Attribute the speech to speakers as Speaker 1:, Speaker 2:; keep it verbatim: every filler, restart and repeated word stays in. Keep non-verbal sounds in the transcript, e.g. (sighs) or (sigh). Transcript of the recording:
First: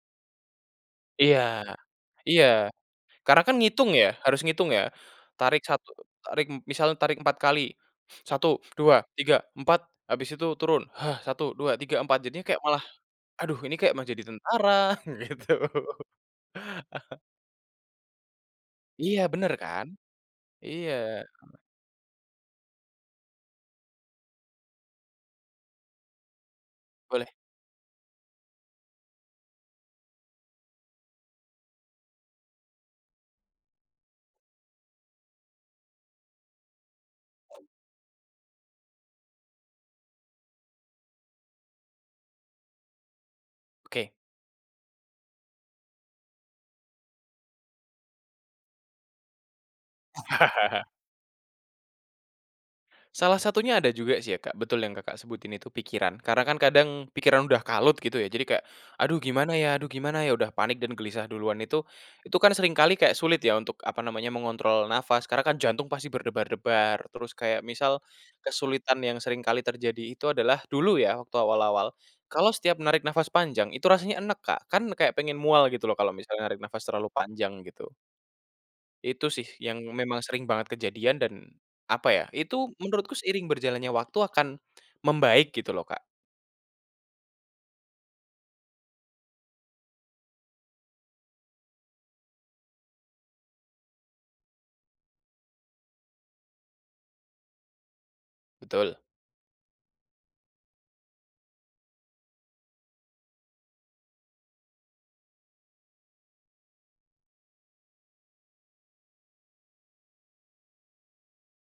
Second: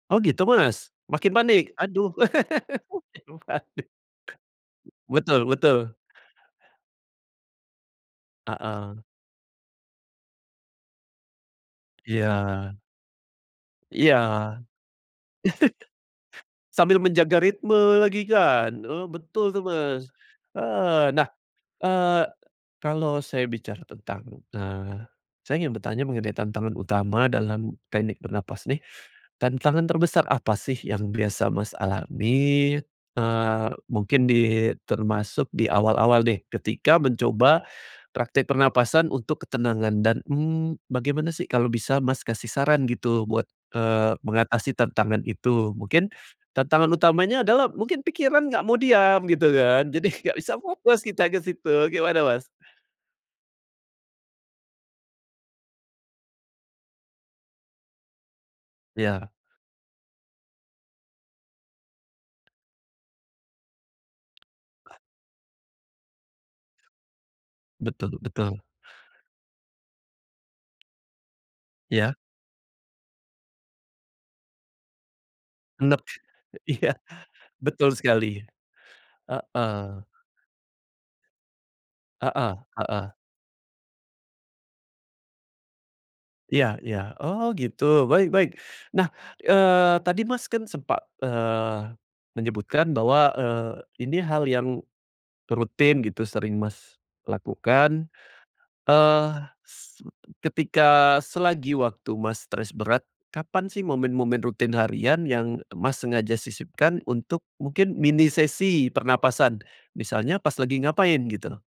Speaker 1: Oh gitu, Mas, makin
Speaker 2: Iya
Speaker 1: panik? Aduh
Speaker 2: iya. Karena
Speaker 1: (laughs)
Speaker 2: kan
Speaker 1: Waduh.
Speaker 2: ngitung ya, harus ngitung ya.
Speaker 1: Betul
Speaker 2: Tarik
Speaker 1: betul.
Speaker 2: satu tarik misalnya tarik empat kali. (inhales) satu, dua,
Speaker 1: Heeh.
Speaker 2: tiga, empat habis itu turun. (sighs) satu, dua, tiga, empat jadinya
Speaker 1: Iya.
Speaker 2: kayak malah, aduh ini kayak mau
Speaker 1: Iya.
Speaker 2: jadi
Speaker 1: (chuckles)
Speaker 2: tentara, gitu.
Speaker 1: Sambil
Speaker 2: (laughs)
Speaker 1: menjaga ritme lagi kan, eee,
Speaker 2: Iya bener
Speaker 1: betul tuh,
Speaker 2: kan.
Speaker 1: Mas,
Speaker 2: Iya.
Speaker 1: heeh. Nah, eee, kalau saya bicara tentang, eee, saya ingin bertanya mengenai tantangan utama
Speaker 2: Boleh.
Speaker 1: dalam teknik bernapas nih, tantangan terbesar apa sih yang biasa Mas alami, eee, mungkin di termasuk di awal-awal nih ketika mencoba praktek pernapasan untuk ketenangan dan, mmm, bagaimana sih kalau bisa, Mas, kasih saran gitu buat,
Speaker 2: Oke.
Speaker 1: eee, mengatasi tantangan itu, mungkin tantangan utamanya adalah mungkin pikiran nggak mau diam gitu kan, jadi nggak bisa
Speaker 2: (chuckles)
Speaker 1: fokus kita ke situ, gimana, Mas?
Speaker 2: Salah satunya ada juga sih ya, Kak, betul yang, Kakak, sebutin itu pikiran. Karena kan kadang pikiran udah kalut gitu ya jadi kayak, "Aduh
Speaker 1: Iya.
Speaker 2: gimana ya aduh gimana ya?" Udah panik dan gelisah duluan itu itu kan sering kali kayak sulit ya untuk apa namanya, mengontrol nafas karena kan jantung pasti berdebar-debar. Terus kayak misal,
Speaker 1: Betul betul.
Speaker 2: kesulitan yang sering kali terjadi itu adalah dulu ya waktu awal-awal,
Speaker 1: Iya.
Speaker 2: kalau setiap narik nafas panjang itu rasanya enek, Kak, kan kayak pengen mual gitu loh
Speaker 1: Enek,
Speaker 2: kalau misalnya narik nafas
Speaker 1: iya.
Speaker 2: terlalu panjang
Speaker 1: Betul
Speaker 2: gitu.
Speaker 1: sekali,
Speaker 2: Itu sih yang
Speaker 1: heeh.
Speaker 2: memang sering banget kejadian dan apa ya,
Speaker 1: Heeh
Speaker 2: itu
Speaker 1: heeh.
Speaker 2: menurutku seiring berjalannya waktu akan membaik gitu loh, Kak.
Speaker 1: Iya iya, oh gitu, baik baik. Nah, eee, tadi Mas kan sempat, eee, menyebutkan bahwa, eee, ini hal yang rutin gitu sering Mas lakukan,
Speaker 2: Betul.
Speaker 1: eee, s ketika selagi waktu Mas stres berat, kapan sih momen-momen rutin harian yang Mas sengaja sisipkan untuk mungkin mini sesi pernapasan, misalnya pas lagi ngapain gitu?